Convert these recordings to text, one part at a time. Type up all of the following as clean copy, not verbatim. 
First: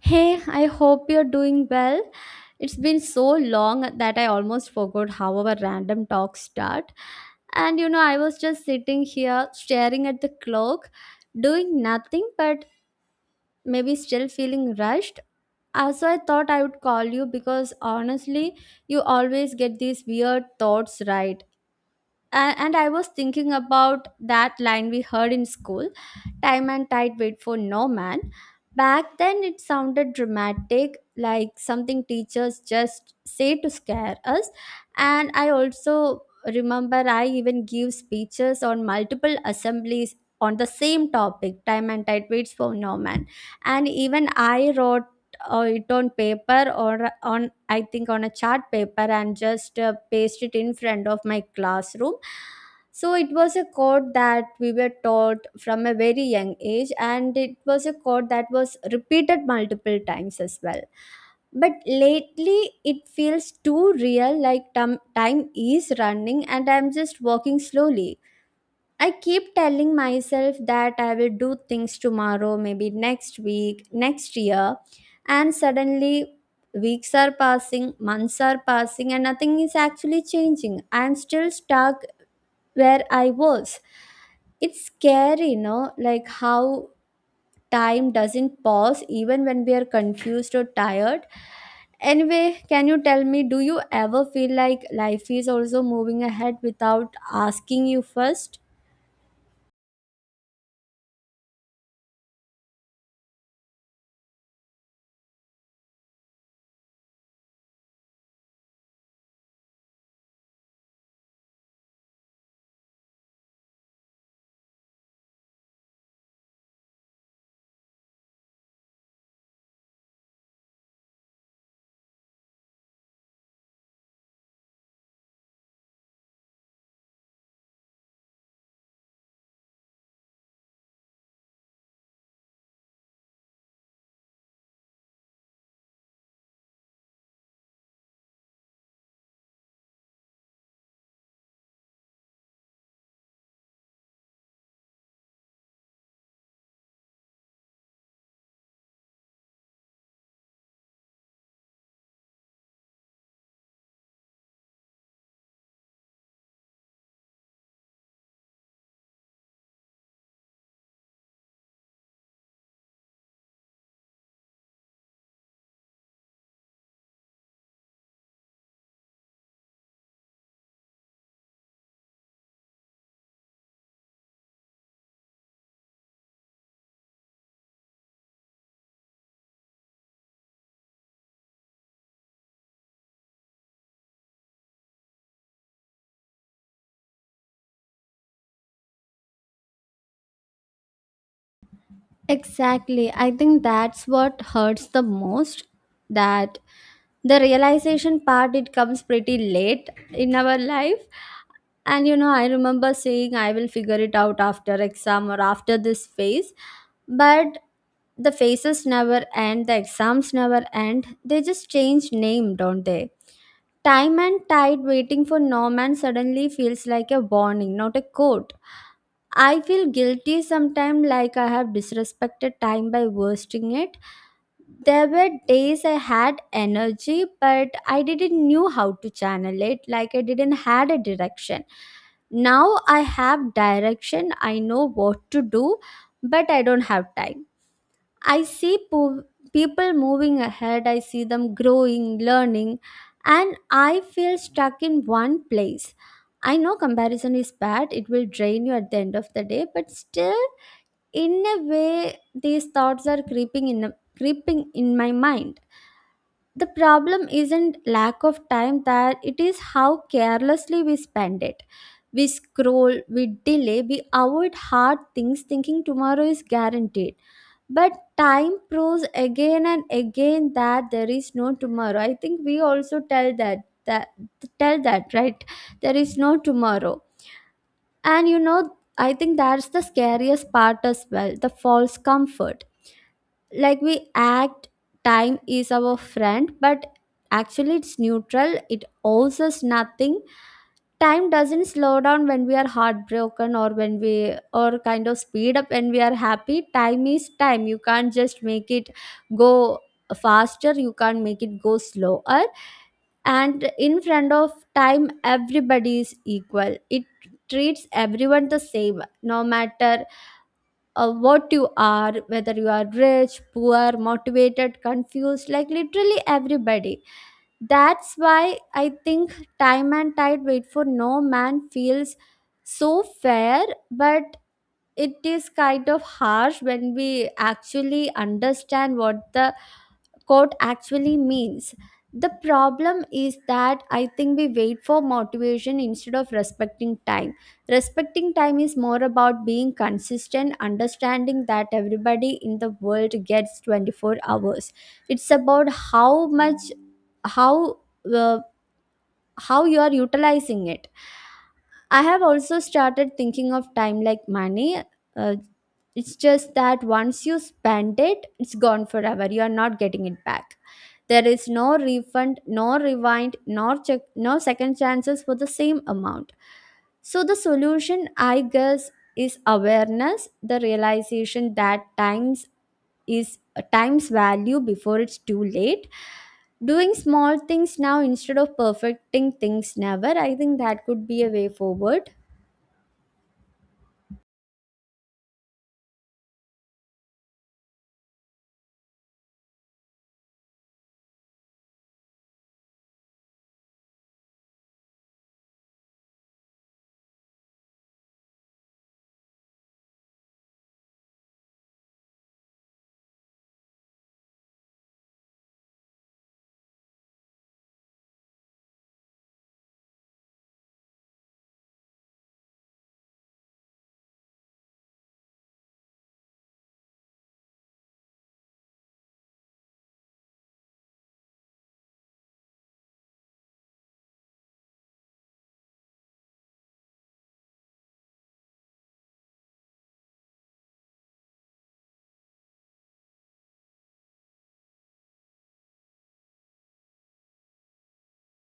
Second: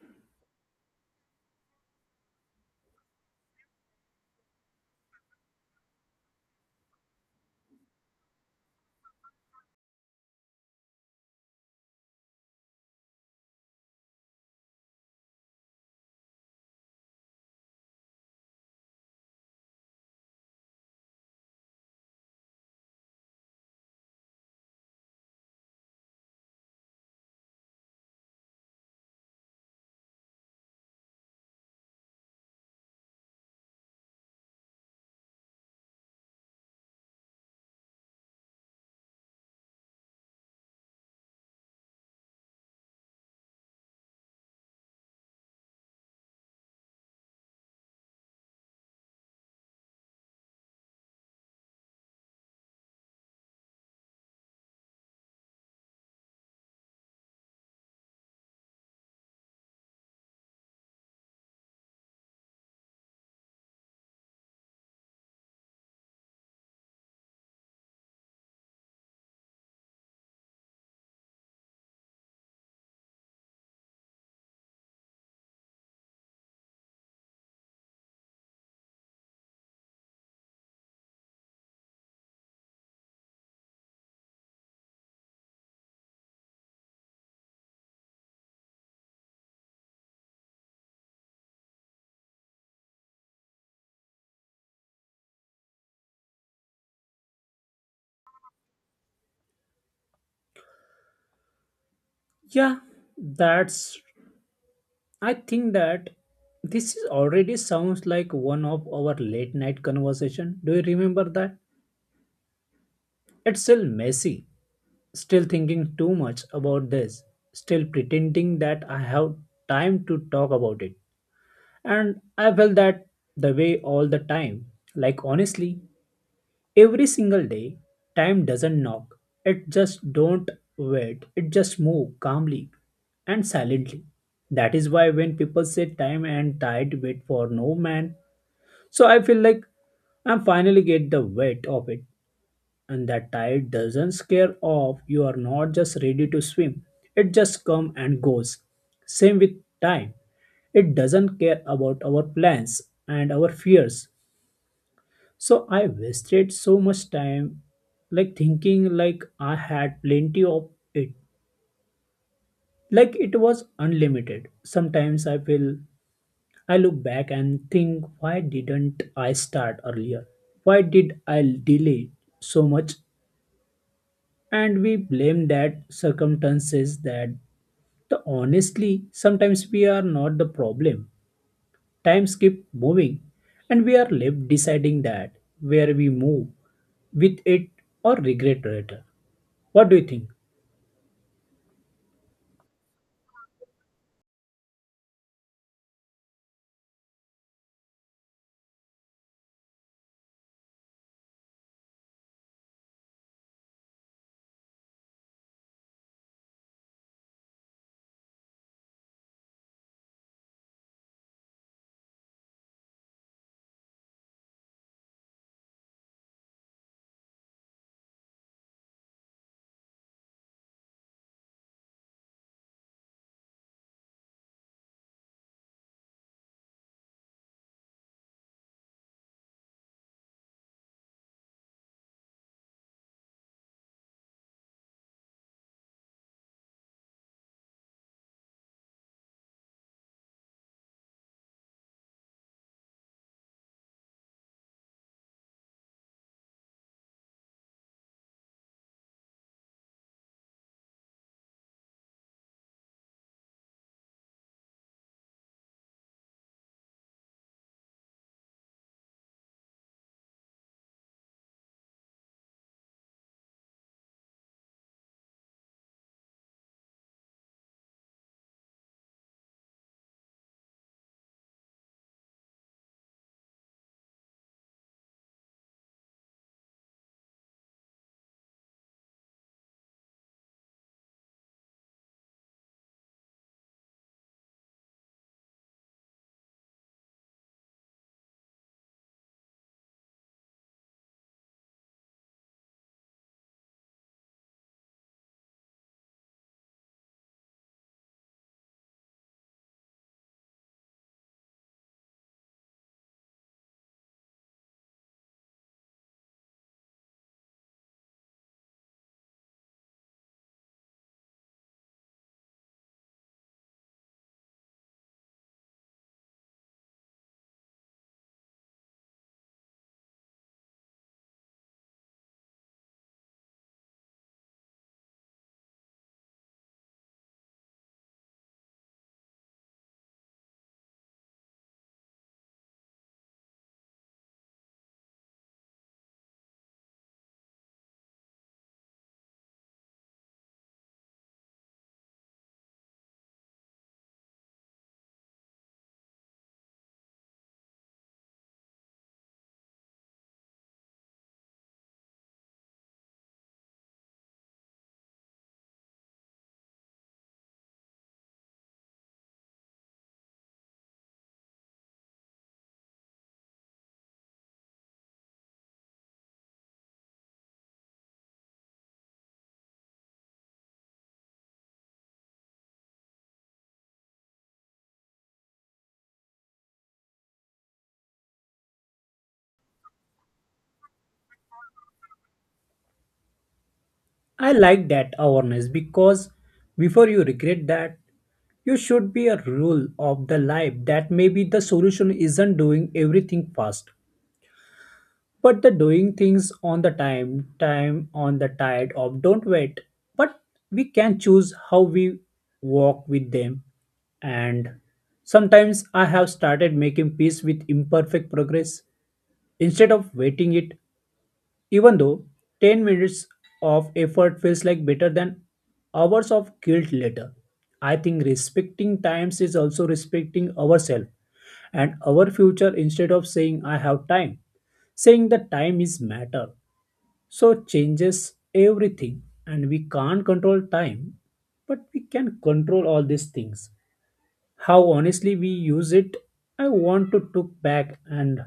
Hey, I hope you're doing well. It's been so long that I almost forgot how our random talks start. And you know, I was just sitting here staring at the clock, doing nothing but maybe still feeling rushed. Also, I thought I would call you because honestly, you always get these weird thoughts, right? And I was thinking about that line we heard in school, time and tide wait for no man. Back then it sounded dramatic, like something teachers just say to scare us. And I also remember I even give speeches on multiple assemblies on the same topic, time and tide waits for no man. And even I wrote it on paper, or on, I think, on a chart paper, and just paste it in front of my classroom. So it was a code that we were taught from a very young age, and it was a code that was repeated multiple times as well. But lately, it feels too real, like time is running, and I'm just walking slowly. I keep telling myself that I will do things tomorrow, maybe next week, next year, and suddenly weeks are passing, months are passing, and nothing is actually changing. I'm still stuck where I was. It's scary, you know, like how time doesn't pause even when we are confused or tired. Anyway, can you tell me, do you ever feel like life is also moving ahead without asking you first? Yeah, that's. I think that this is already sounds like one of our late night conversation. Do you remember that? It's still messy. Still thinking too much about this. Still pretending that I have time to talk about it. And I felt that the way all the time. Like honestly, every single day time doesn't knock, it just don't wait, it just move calmly and silently. That is why when people say time and tide wait for no man, so I feel like I'm finally get the weight of it. And that tide doesn't scare off, you are not just ready to swim, it just come and goes. Same with time, it doesn't care about our plans and our fears. So I wasted so much time like thinking like I had plenty of it. Like it was unlimited. Sometimes I feel I look back and think, why didn't I start earlier? Why did I delay so much? And we blame that circumstances that the honestly sometimes we are not the problem. Times keep moving and we are left deciding that where we move with it or regret later. What do you think? Exactly. I think that's what hurts the most, that the realization part, it comes pretty late in our life. And you know, I remember saying I will figure it out after exam or after this phase, but the phases never end, the exams never end. They just change name, don't they? Time and tide waiting for Norman suddenly feels like a warning, not a code. I feel guilty sometimes, like I have disrespected time by wasting it. There were days I had energy, but I didn't knew how to channel it. Like I didn't had a direction. Now I have direction. I know what to do, but I don't have time. I see people moving ahead, I see them growing, learning, and I feel stuck in one place. I know comparison is bad, it will drain you at the end of the day, but still, in a way, these thoughts are creeping in, creeping in my mind. The problem isn't lack of time, that it is how carelessly we spend it. We scroll, we delay, we avoid hard things thinking tomorrow is guaranteed, but time proves again and again that there is no tomorrow. I think we also tell that, that tell that, right? There is no tomorrow. And you know, I think that's the scariest part as well, the false comfort. Like we act time is our friend, but actually it's neutral, it owes us nothing. Time doesn't slow down when we are heartbroken, or when we, or kind of speed up when we are happy. Time is time. You can't just make it go faster, you can't make it go slower. And in front of time, everybody is equal. It treats everyone the same, no matter what you are, whether you are rich, poor, motivated, confused, like literally everybody. That's why I think time and tide wait for no man feels so fair, but it is kind of harsh when we actually understand what the quote actually means. The problem is that I think we wait for motivation instead of respecting time. Respecting time is more about being consistent, understanding that everybody in the world gets 24 hours. It's about how much, how, uh, how you are utilizing it. I have also started thinking of time like money. Uh, it's just that once you spend it, it's gone forever. You are not getting it back. There is no refund, no rewind, nor check, no second chances for the same amount. So the solution, I guess, is awareness, the realization that times is time's value before it's too late. Doing small things now instead of perfecting things never. I think that could be a way forward. I like that awareness because before you regret that, you should be a rule of the life that maybe the solution isn't doing everything fast, but the doing things on the time, time on the tide of don't wait. But we can choose how we walk with them. And sometimes I have started making peace with imperfect progress instead of waiting it. Even though 10 minutes of effort feels like better than hours of guilt later, I think respecting times is also respecting ourselves and our future instead of saying I have time. Saying the time is matter. So changes everything, and we can't control time, but we can control all these things. How honestly we use it, I want to took back and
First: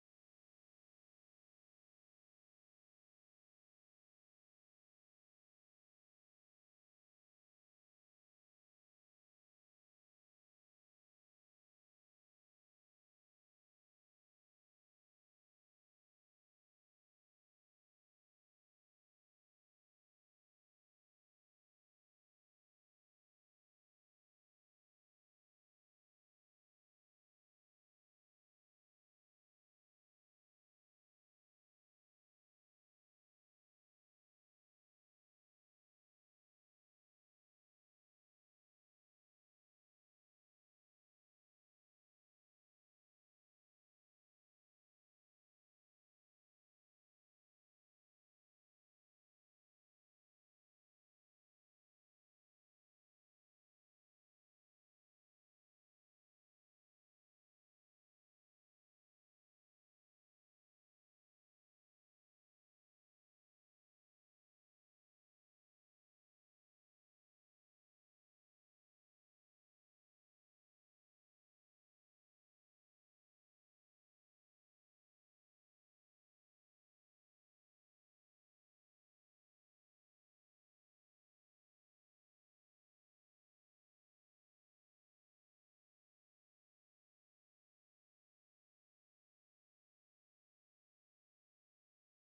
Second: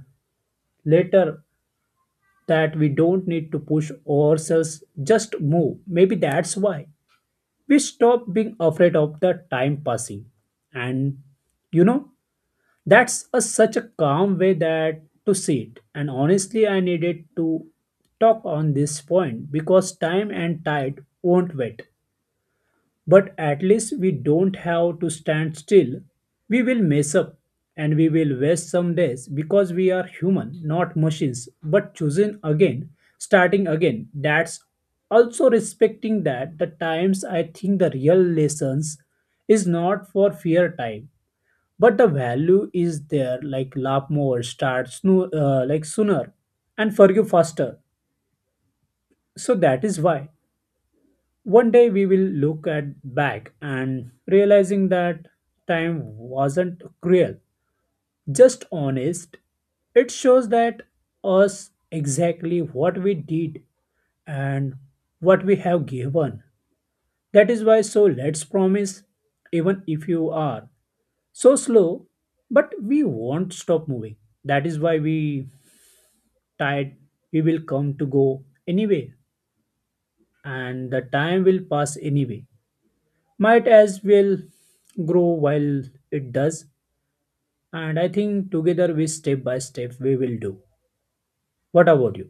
later that we don't need to push ourselves, just move. Maybe that's why we stop being afraid of the time passing. And you know, such a calm way that to see it. And honestly, I needed to talk on this point because time and tide won't wait. But at least we don't have to stand still. We will mess up and we will waste some days because we are human, not machines. But choosing again, starting again, that's also respecting that the times. I think the real lessons is not for fear time, but the value is there like laugh more, like sooner, and forgive faster. So that is why. One day we will look at back and realizing that time wasn't cruel, just honest. It shows that us exactly what we did and what we have given. That is why so let's promise even if you are so slow but we won't stop moving. That is why we tired we will come to go anyway, and the time will pass anyway. Might as well grow while it does. And I think together, we step by step we will do. What about you?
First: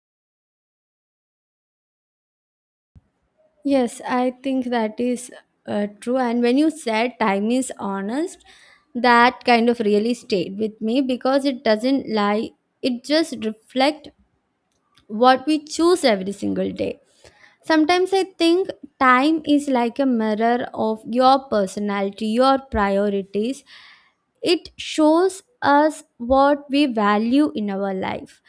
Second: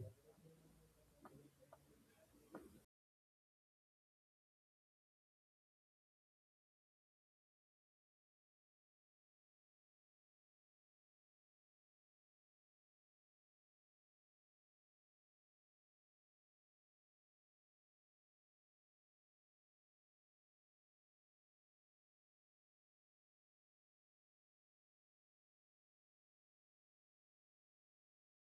Yes, I think that is true. And when you said time is honest, that kind of really stayed with me because it doesn't lie. It just reflects what we choose every single day. Sometimes I think time is like a mirror of your personality, your priorities. It shows us what we value in our life.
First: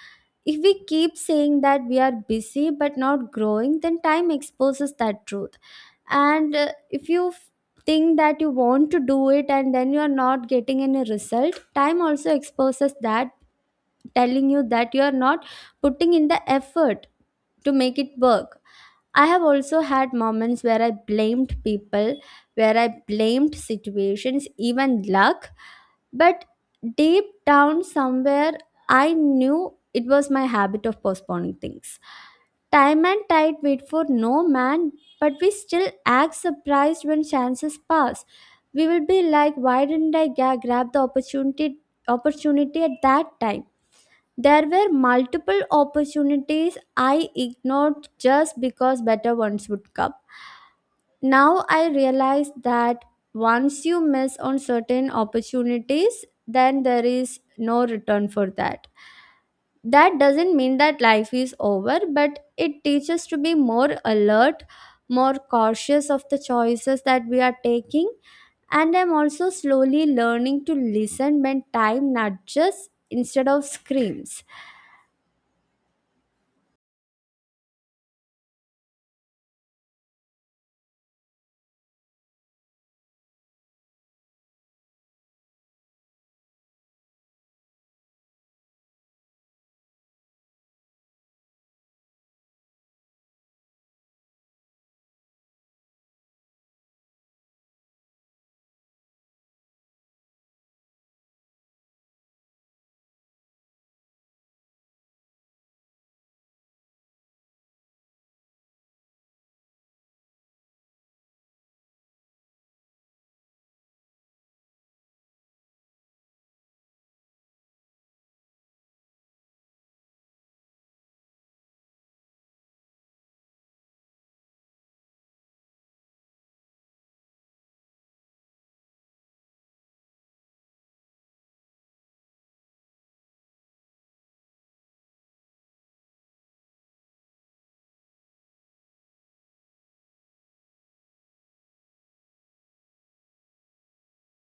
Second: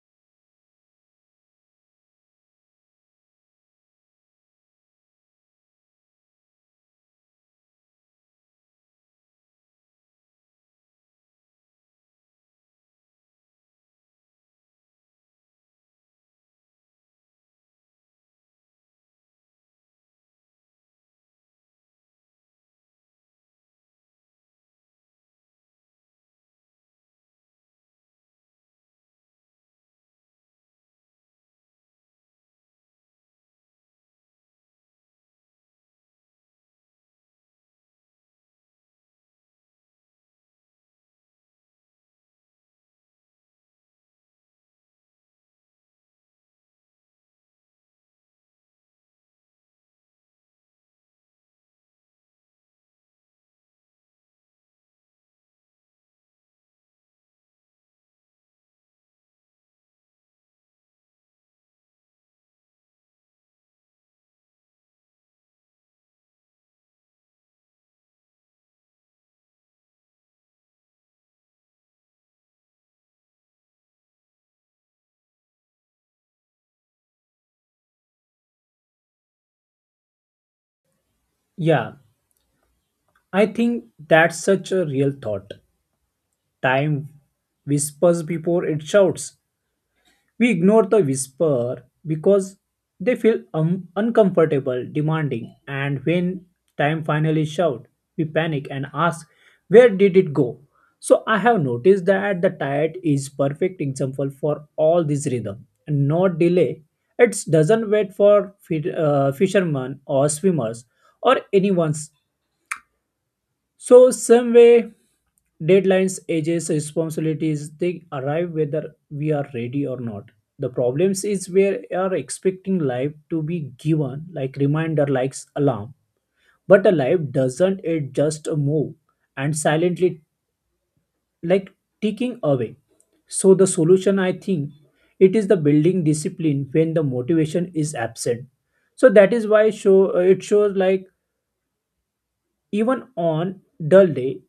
If we keep saying that we are busy but not growing, then time exposes that truth. And if you think that you want to do it and then you are not getting any result, time also exposes that, telling you that you are not putting in the effort to make it work. I have also had moments where I blamed people, where I blamed situations, even luck, but deep down somewhere, I knew it was my habit of postponing things. Time and tide wait for no man, but we still act surprised when chances pass. We will be like, why didn't I grab the opportunity, opportunity at that time? There were multiple opportunities I ignored just because better ones would come. Now I realize that once you miss on certain opportunities, then there is no return for that. That doesn't mean that life is over, but it teaches to be more alert, more cautious of the choices that we are taking. And I'm also slowly learning to listen when time nudges instead of screams. Yeah, I think that's such a real thought. Time whispers before it shouts. We ignore the whisper because they feel uncomfortable, demanding, and when time finally shouts, we panic and ask, where did it go? So I have noticed that the tired is perfect example for all this rhythm and not delay. It doesn't wait for fishermen or swimmers or anyone's. So some way deadlines, ages, responsibilities, they arrive whether we are ready or not. The problems is where we are expecting life to be given like reminder, like alarm. But a life doesn't, it just move and silently like ticking away. So the solution I think it is the building discipline when the motivation is absent. So that is why show it shows like even on dull day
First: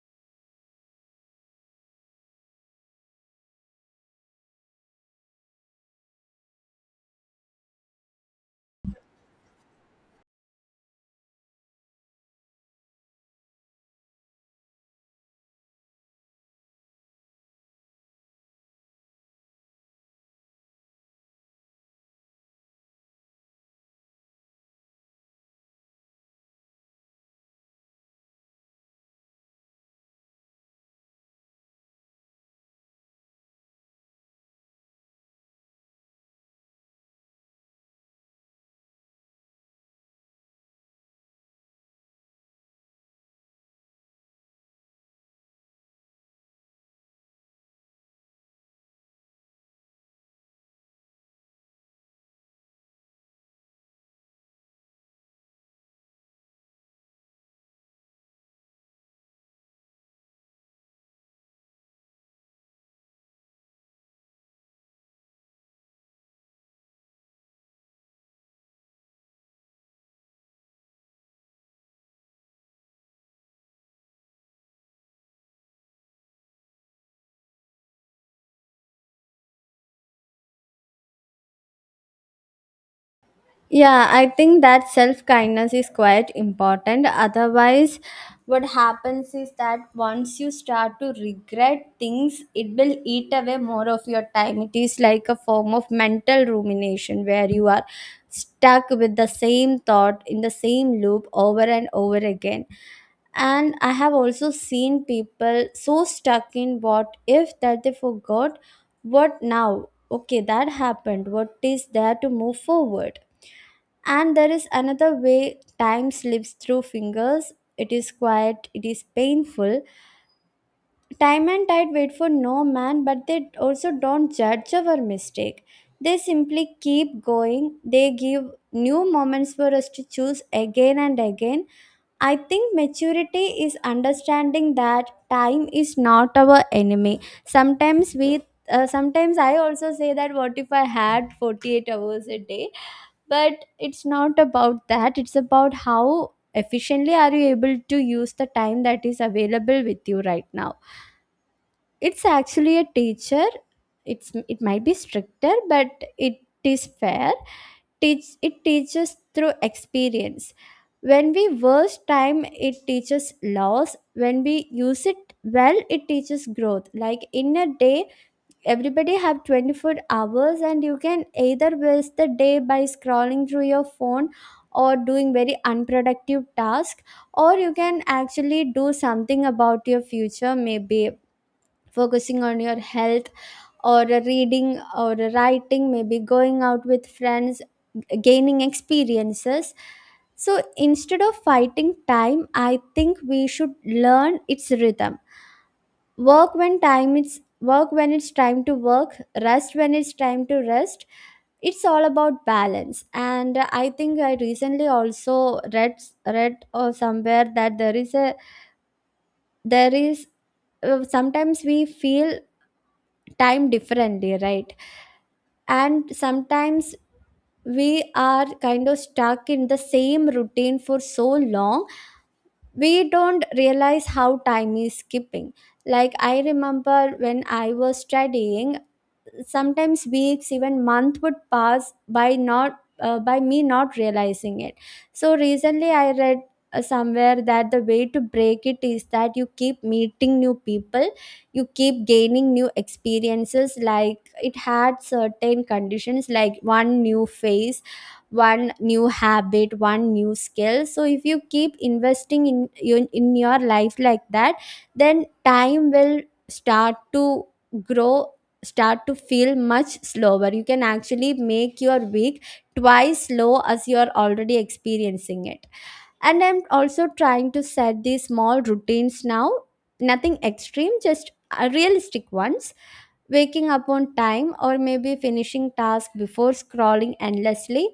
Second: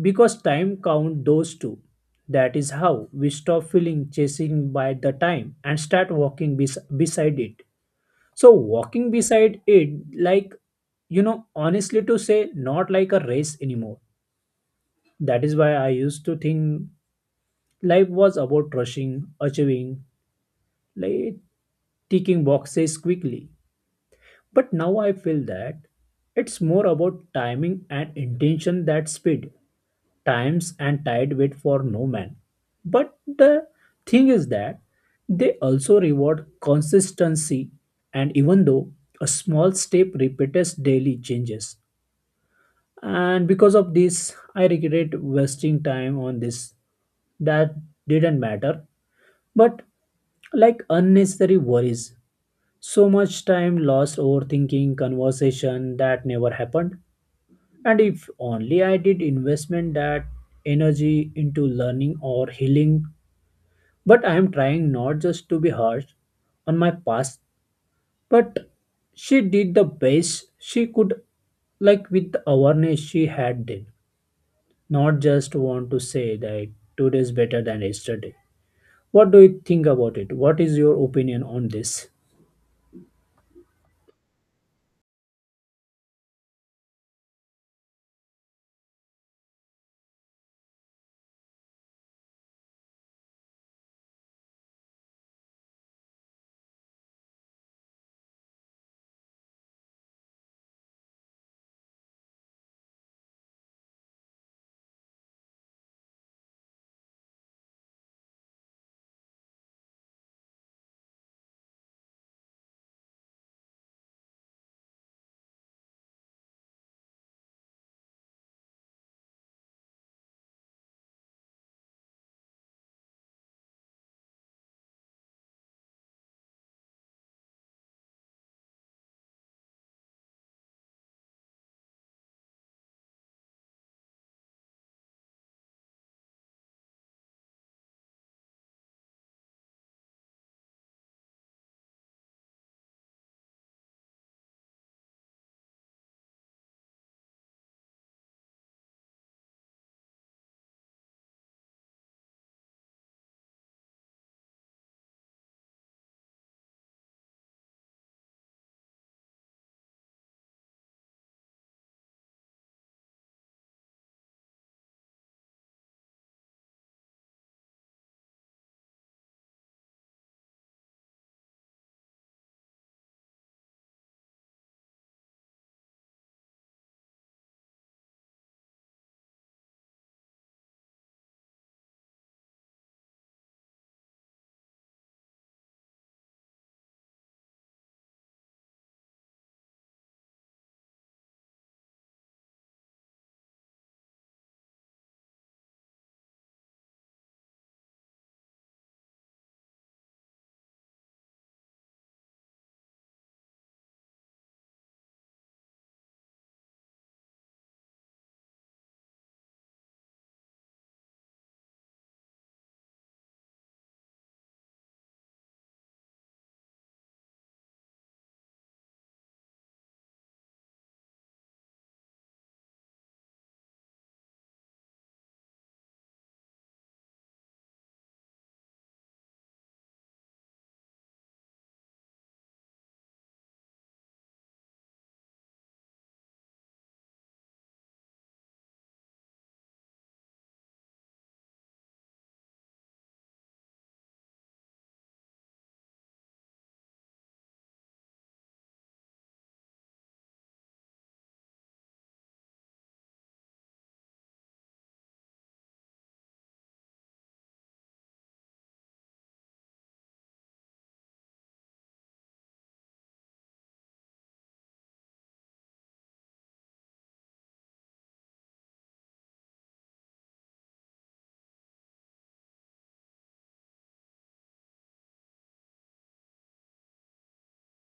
because time count those two. That is how we stop feeling chasing by the time and start walking beside it. So walking beside it, like you know honestly to say, not like a race anymore. That is why I used to think life was about rushing, achieving, like ticking boxes quickly. But now I feel that it's more about timing and intention than speed. Times and tide wait for no man. But the thing is that they also reward consistency, and even though a small step repeats daily changes. And because of this, I regret wasting time on this that didn't matter, but like unnecessary worries, so much time lost overthinking conversation that never happened. And if only I did investment that energy into learning or healing. But I am trying not just to be harsh on my past, but she did the best she could, like with the awareness she had then. Not just want to say that today is better than yesterday. What do you think about it? What is your opinion on this? Yeah, I think that self kindness is quite important. Otherwise, what happens is that once you start to regret things, it will eat away more of your time. It is like a form of mental rumination where you are stuck with the same thought in the same loop over and over again. And I have also seen people so stuck in what if that they forgot what now. Okay, that happened. What is there to move forward? And there is another way time slips through fingers. It is quiet, it is painful. Time and tide wait for no man, but they also don't judge our mistake. They simply keep going. They give new moments for us to choose again and again. I think maturity is understanding that time is not our enemy. Sometimes we, sometimes I also say that, what if I had 48 hours a day? But it's not about that, it's about how efficiently are you able to use the time that is available with you right now. It's actually a teacher. It's, it might be stricter, but it is fair. Teach it teaches through experience. When we waste time, it teaches loss. When we use it well, it teaches growth. Like in a day, everybody have 24 hours, and you can either waste the day by scrolling through your phone or doing very unproductive task, or you can actually do something about your future, maybe focusing on your health, or a reading or a writing, maybe going out with friends, gaining experiences. So instead of fighting time, I think we should learn its rhythm. Work when it's time to work, rest when it's time to rest. It's all about balance. And I think I recently also read or somewhere that there is a, there is, sometimes we feel time differently, right? And sometimes we are kind of stuck in the same routine for so long, we don't realize how time is skipping. Like I remember when I was studying, sometimes weeks, even month would pass by, not by me not realizing it. So recently I read somewhere that the way to break it is that you keep meeting new people, you keep gaining new experiences. Like it had certain conditions, like one new phase, one new habit, one new skill. So if you keep investing in in your life like that, then time will start to grow, start to feel much slower. You can actually make your week twice slow as you are already experiencing it. And I'm also trying to set these small routines now, nothing extreme, just realistic ones. Waking up on time, or maybe finishing tasks before scrolling endlessly.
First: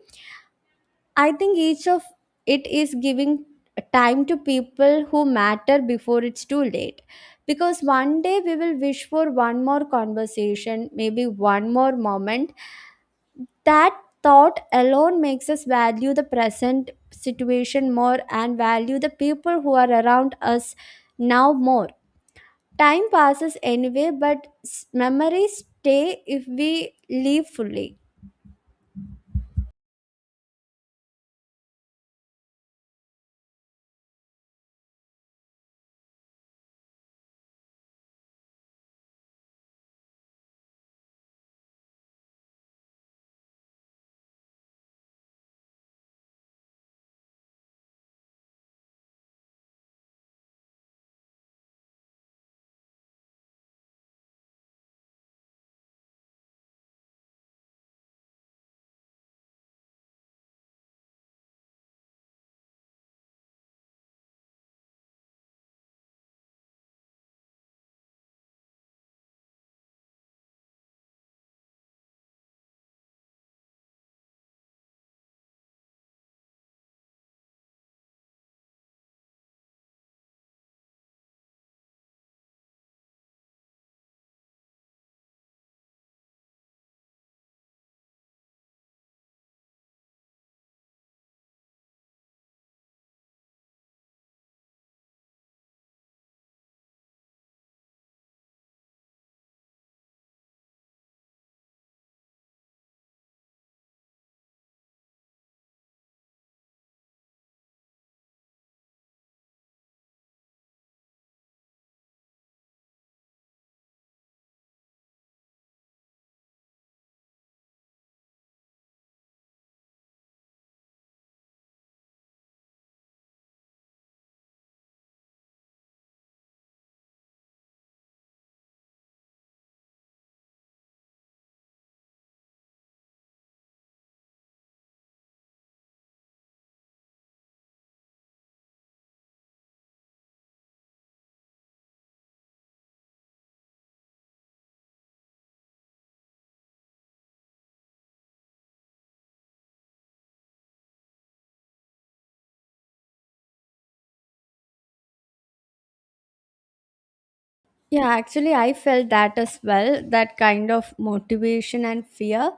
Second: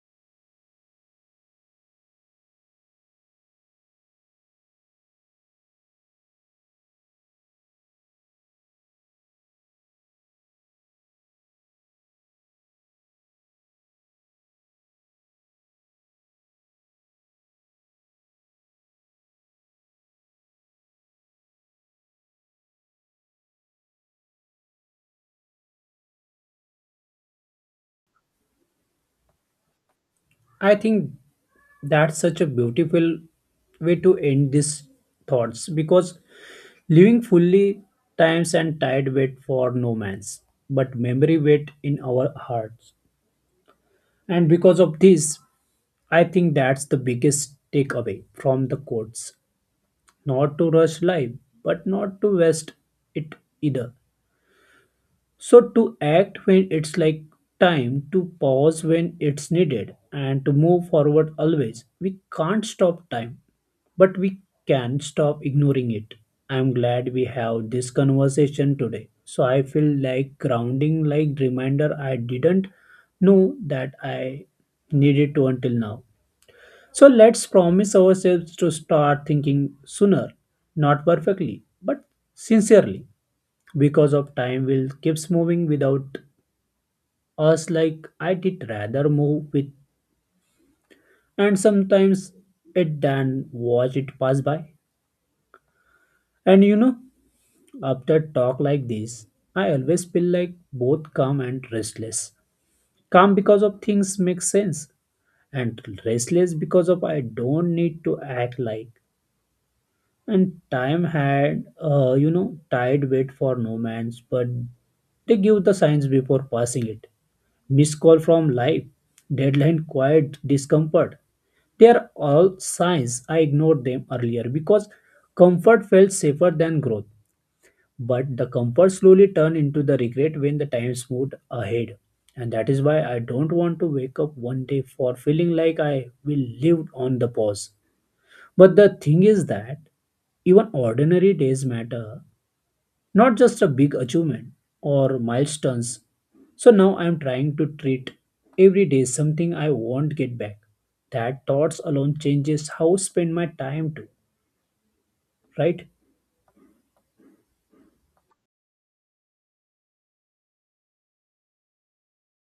I think each of it is giving time to people who matter before it's too late. Because one day we will wish for one more conversation, maybe one more moment. That thought alone makes us value the present situation more and value the people who are around us now more. Time passes anyway, but memories stay if we live fully. I think that's such a beautiful way to end these thoughts because living fully, times and tide wait for no man's, but memory wait in our hearts. And because of this, I think that's the biggest takeaway from the quotes. Not to rush life, but not to waste it either. So to act when it's like time, to pause when it's needed, and to move forward always. We can't stop time, but we can stop ignoring it. I'm glad we have this conversation today. So I feel like grounding, like reminder I didn't know that I needed to until now. So let's promise ourselves to start thinking sooner, not perfectly, but sincerely, because of time will keeps moving without us like I did rather move with and sometimes it than watch it pass by. And you know, after talk like this, I always feel like both calm and restless. Calm because of things make sense and restless because of I don't need to act like. And time had, you know, tied wait for nomads, but they give the signs before passing it. Missed call from life, deadline, quiet discomfort. They are all signs. I ignored them earlier because comfort felt safer than growth. But the comfort slowly turned into the regret when the times moved ahead. And that is why I don't want to wake up one day for feeling like I will live on the pause. But the thing is that even ordinary days matter, not just a big achievement or milestones. So now I am trying to treat every day something I won't get back. That thoughts alone changes how I spend my time too, right? Yeah, actually, I felt that as well, that kind of motivation and fear.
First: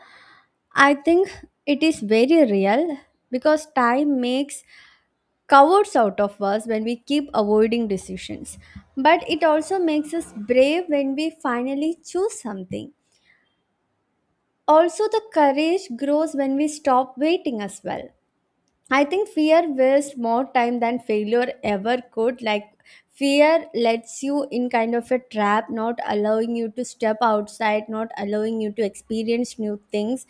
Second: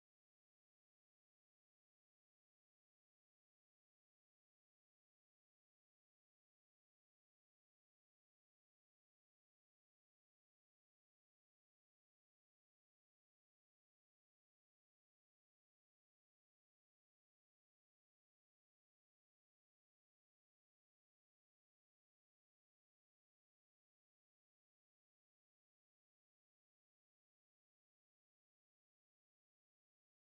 I think it is very real because time makes cowards out of us when we keep avoiding decisions. But it also makes us brave when we finally choose something. Also, the courage grows when we stop waiting as well. I think fear wastes more time than failure ever could. Fear lets you in kind of a trap, not allowing you to step outside, not allowing you to experience new things.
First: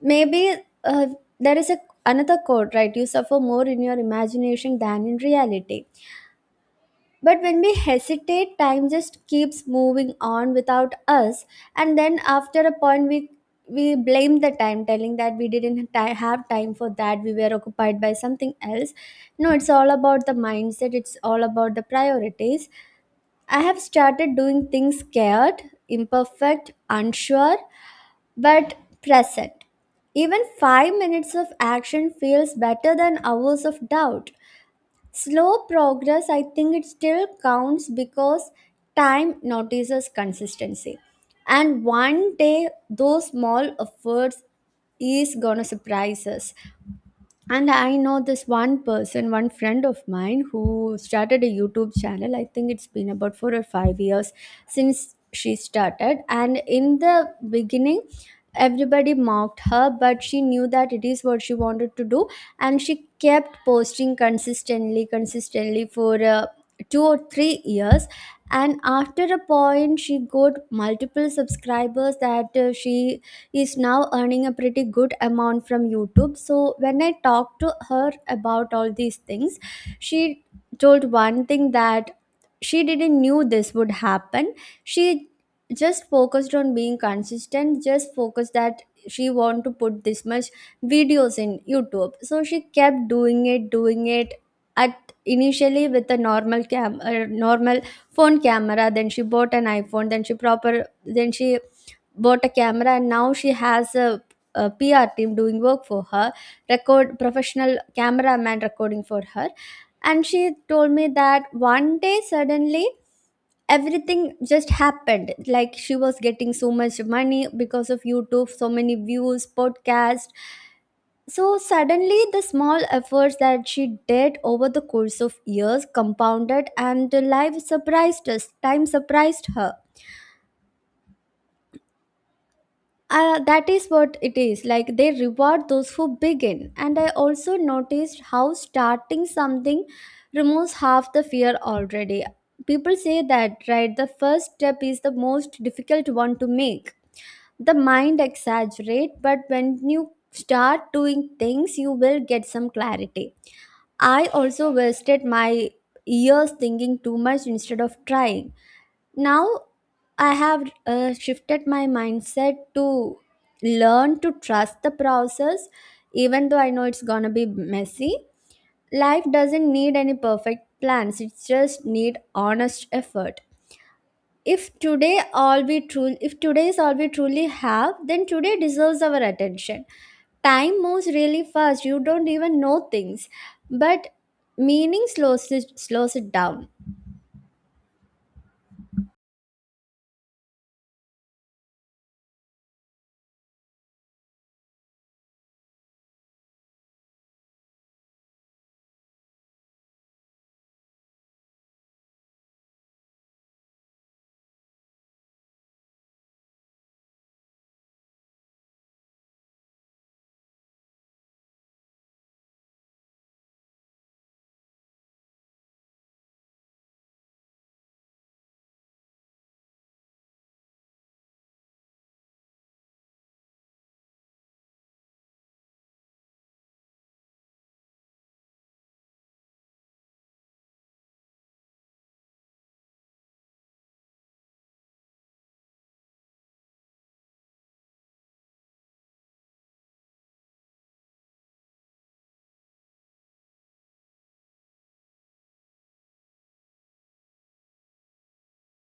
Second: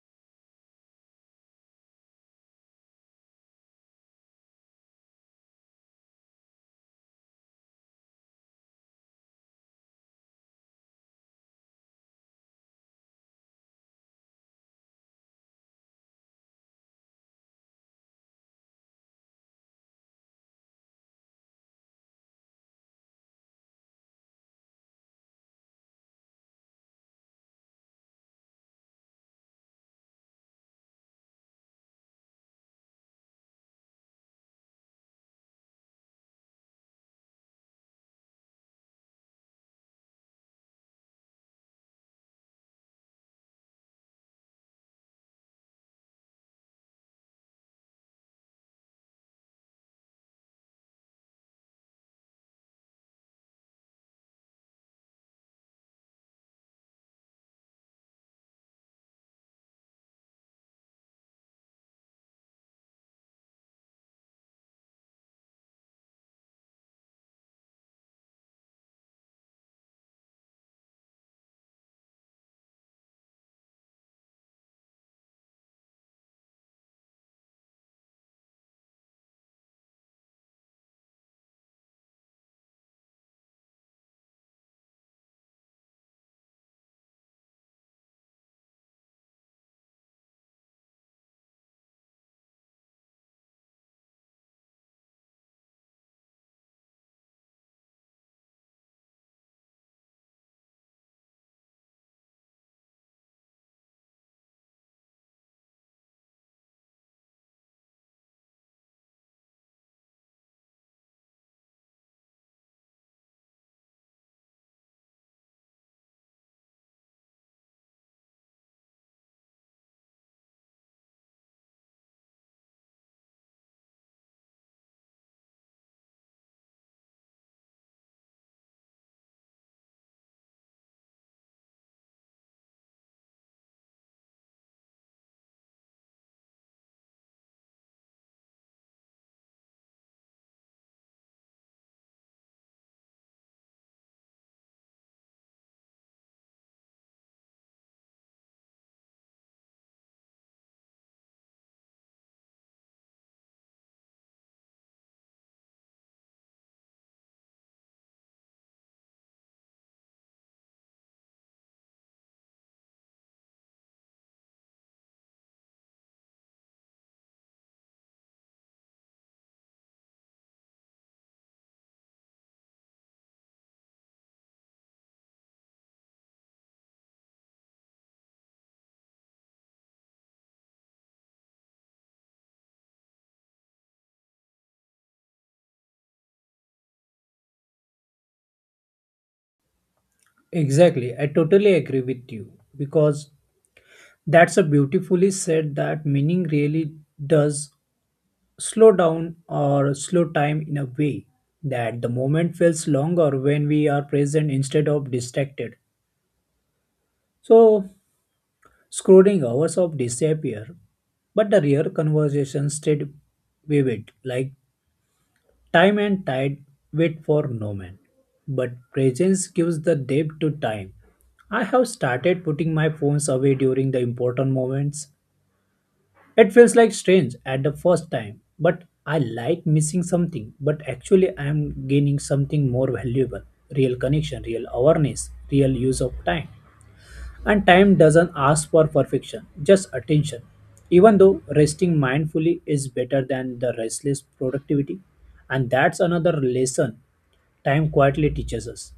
Maybe uh, there is a, Another quote, right? You suffer more in your imagination than in reality. But when we hesitate, time just keeps moving on without us. And then after a point, we blame the time, telling that we didn't have time for that. We were occupied by something else. No, it's all about the mindset. It's all about the priorities. I have started doing things scared, imperfect, unsure, but present. Even 5 minutes of action feels better than hours of doubt. Slow progress, I think it still counts because time notices consistency. And one day, those small efforts is gonna surprise us. And I know this one person, one friend of mine who started a YouTube channel. I think it's been about 4 or 5 years since she started, and in the beginning everybody mocked her, but she knew that it is what she wanted to do. And she kept posting consistently for two or three years, and after a point she got multiple subscribers. That she is now earning a pretty good amount from YouTube. So when I talked to her about all these things, she told one thing, that she didn't knew this would happen. She just focused on being consistent, just focused that she want to put this much videos in YouTube. So she kept doing it initially with a normal cam normal phone camera. Then she bought an iPhone, then she bought a camera, and now she has a, PR team doing work for her, record professional cameraman recording for her. And she told me that one day suddenly everything just happened. Like, she was getting so much money because of YouTube, so many views, podcasts. So suddenly, the small efforts that she did over the course of years compounded, and life surprised us. Time surprised her. That is what it is. Like, they reward those who begin. And I also noticed how starting something removes half the fear already. People say that, right? The first step is the most difficult one to make. The mind exaggerate, but when you start doing things, you will get some clarity. I also wasted my years thinking too much instead of trying. Now I have shifted my mindset to learn to trust the process, even though I know it's gonna be messy. Life doesn't need any perfect plans, it just need honest effort. If today all we truly if today is all we truly have, then today deserves our attention. Time moves really fast, you don't even know things, but meaning slows it down. Exactly. I totally agree with you because that's a beautifully said that meaning really does slow down or slow time in a way that the moment feels longer when we are present instead of distracted. So, scrolling hours of disappear, but the real conversation stayed vivid, like time and tide wait for no man. But presence gives the depth to time. I have started putting my phones away during the important moments. It feels like strange at the first time, but I like missing something. But actually, I am gaining something more valuable, real connection, real awareness, real use of time. And time doesn't ask for perfection, just attention. Even though resting mindfully is better than the restless productivity, and that's another lesson time quietly teaches us.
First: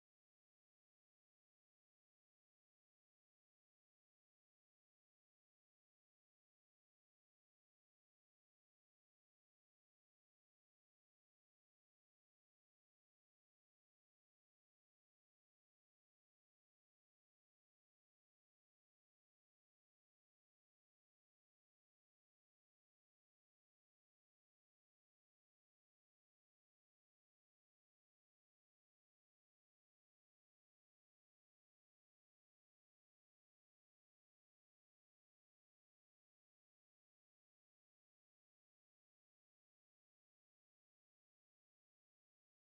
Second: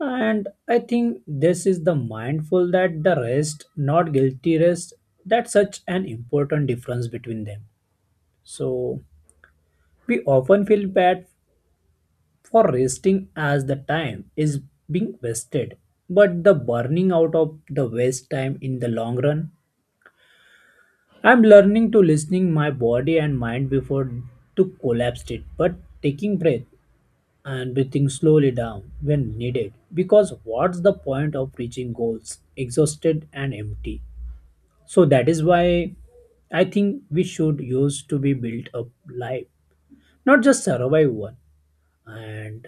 And I think this is the mindful that the rest, not guilty rest, that's such an important difference between them. So we often feel bad for resting as the time is being wasted, but the burning out of the waste time in the long run I'm learning to listening my body and mind before to collapse it, but taking breath and breathing slowly down when needed. Because what's the point of reaching goals exhausted and empty? So that is why I think we should use to be built up life, not just survive one. And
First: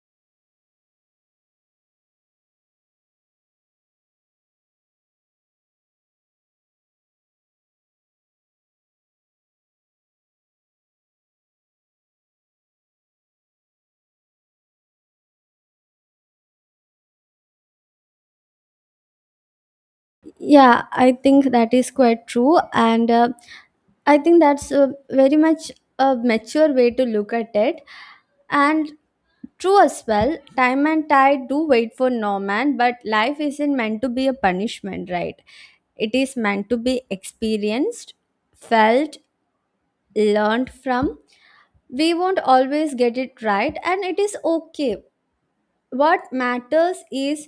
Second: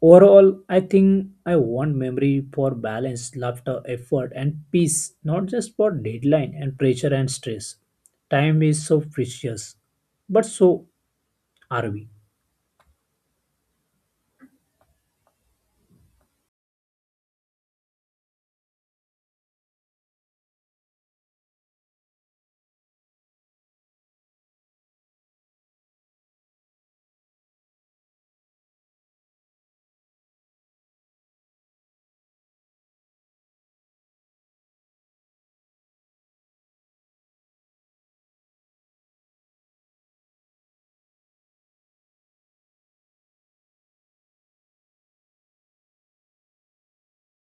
overall, I think I want memory for balance, laughter, effort, and peace, not just for deadline and pressure and stress. Time is so precious, but so are we. Yeah, I think that is quite true, and I think that's a very much a mature way to look at it. And true as well, time and tide do wait for no man, but life isn't meant to be a punishment, right? It is meant to be experienced, felt, learned from. We won't always get it right, and it is okay. What matters is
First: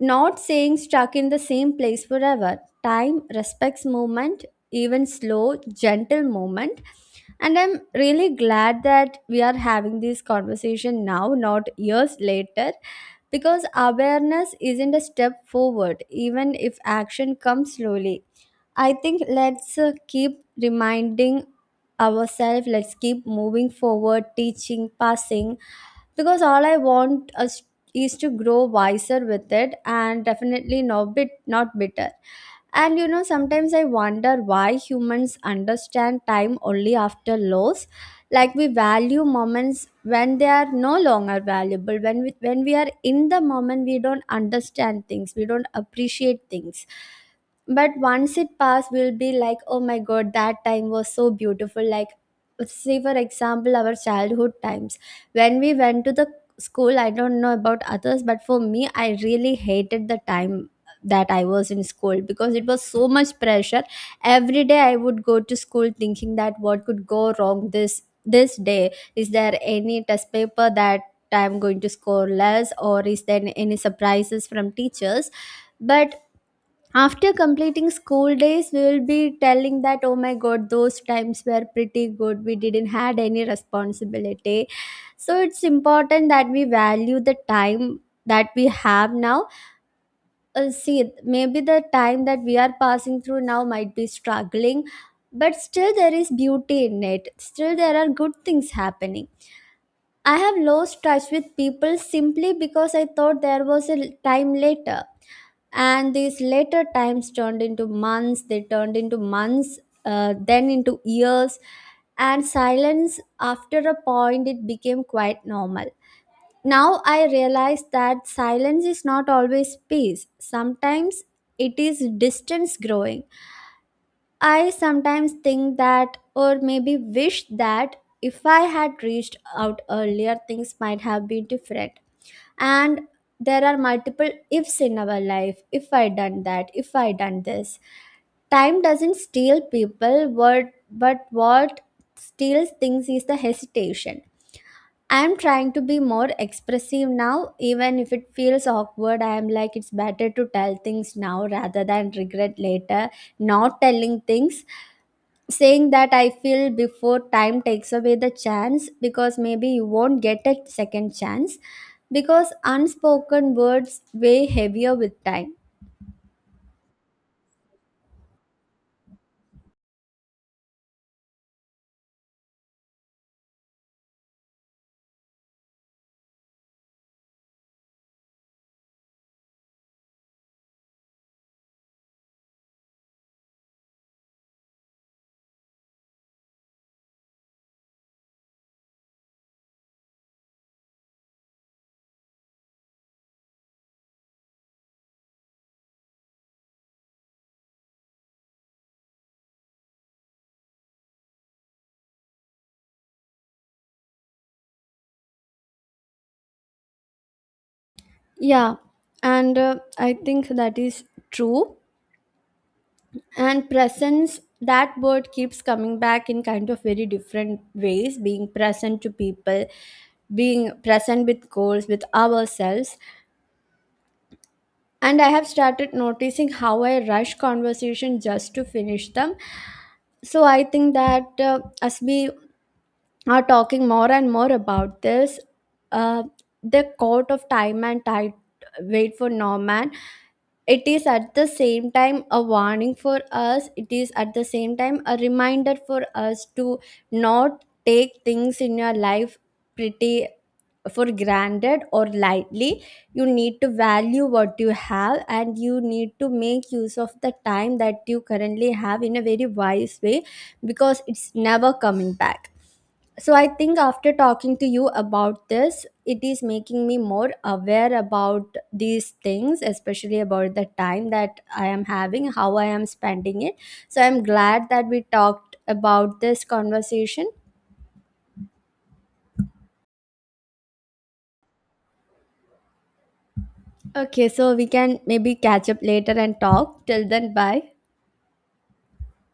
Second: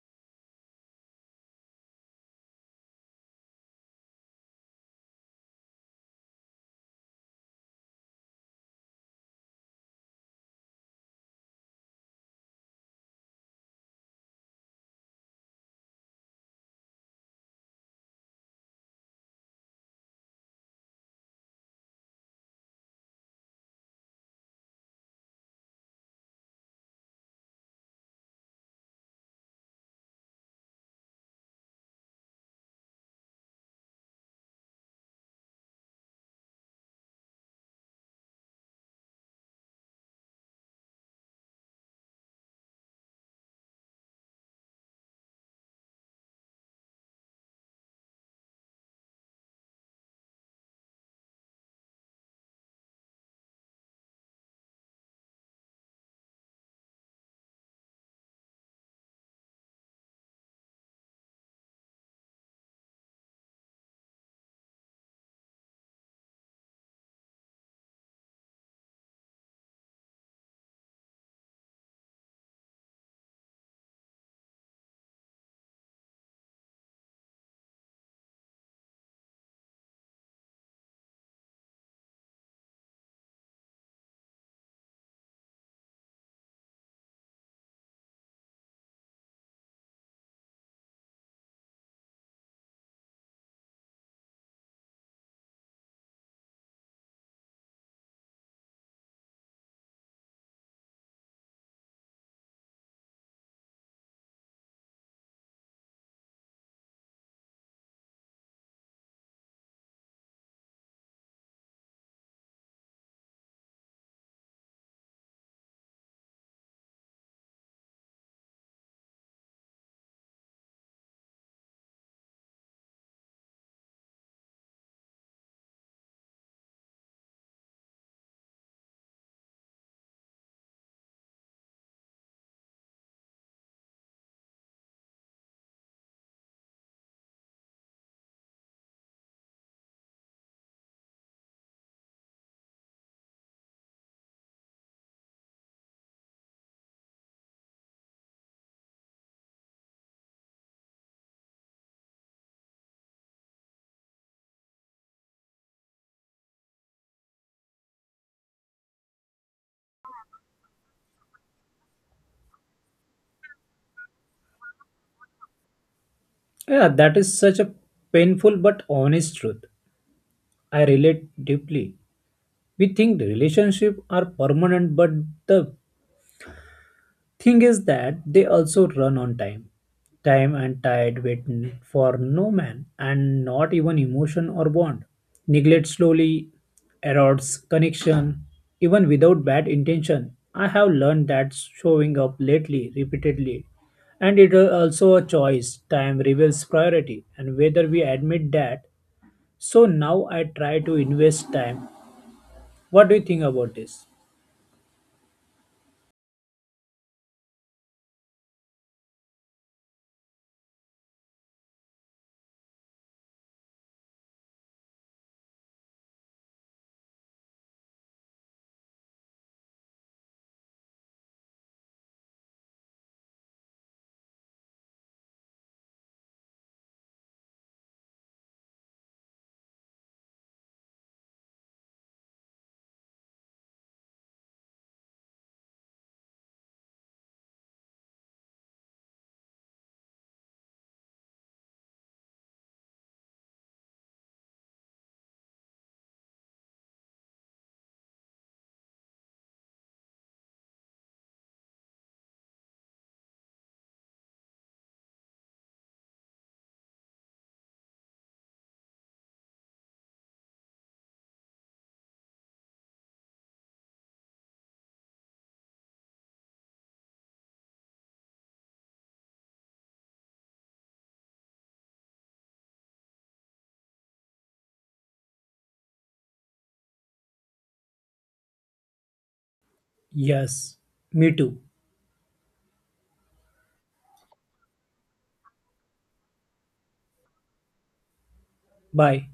not staying stuck in the same place forever. Time respects movement, even slow, gentle movement. And I'm really glad that we are having this conversation now, not years later, because awareness isn't a step forward even if action comes slowly. I think let's keep reminding ourselves, let's keep moving forward, teaching, passing, because all I want us is to grow wiser with it, and definitely not bitter. And you know, sometimes I wonder why humans understand time only after loss. Like, we value moments when they are no longer valuable. When we are in the moment, we don't understand things. We don't appreciate things. But once it passed, we'll be like, oh my god, that time was so beautiful. Like, say for example, our childhood times when we went to the school. I don't know about others, but for me, I really hated the time that I was in school because it was so much pressure. Every day I would go to school thinking that what could go wrong this day. Is there any test paper that I'm going to score less, or is there any surprises from teachers? But after completing school days, we will be telling that, oh my god, those times were pretty good, we didn't had any responsibility. So it's important that we value the time that we have now. See, maybe the time that we are passing through now might be struggling, but still there is beauty in it. Still, there are good things happening. I have lost touch with people simply because I thought there was a time later. And these later times turned into months, then into years. And silence, after a point, it became quite normal. Now I realize that silence is not always peace. Sometimes it is distance growing. I sometimes think that, or maybe wish that, if I had reached out earlier, things might have been different. And there are multiple ifs in our life. If I done that, if I done this. Time doesn't steal people, what but what steals things is the hesitation. I'm trying to be more expressive now, even if it feels awkward. I am like, it's better to tell things now rather than regret later. Not telling things, saying that I feel, before time takes away the chance, because maybe you won't get a second chance, because unspoken words weigh heavier with time. Yeah, that is such a painful but honest truth. I relate deeply. We think the relationship are permanent, but the thing is that they also run on time. Time and tide wait for no man and not even emotion or bond. Neglect slowly erodes connection, even without bad intention. I have learned that showing up lately, repeatedly, and it is also a choice. Time reveals priority and whether we admit that. So now I try to invest time. What do you think about this? Yeah, and I think that is true. And presence, that word keeps coming back in kind of very different ways, being present to people, being present with goals, with ourselves. And I have started noticing how I rush conversation just to finish them. So I think that, as we are talking more and more about this, uh, the court of time and tide wait for no man, it is at the same time a warning for us, it is at the same time a reminder for us to not take things in your life pretty for granted or lightly. You need to value what you have, and you need to make use of the time that you currently have in a very wise way, because it's never coming back. So I think after talking to you about this, it is making me more aware about these things, especially about the time that I am having, how I am spending it. So I'm glad that we talked about this conversation. Yes, me too. Okay, so we can maybe catch up later and talk. Till then, bye. Bye.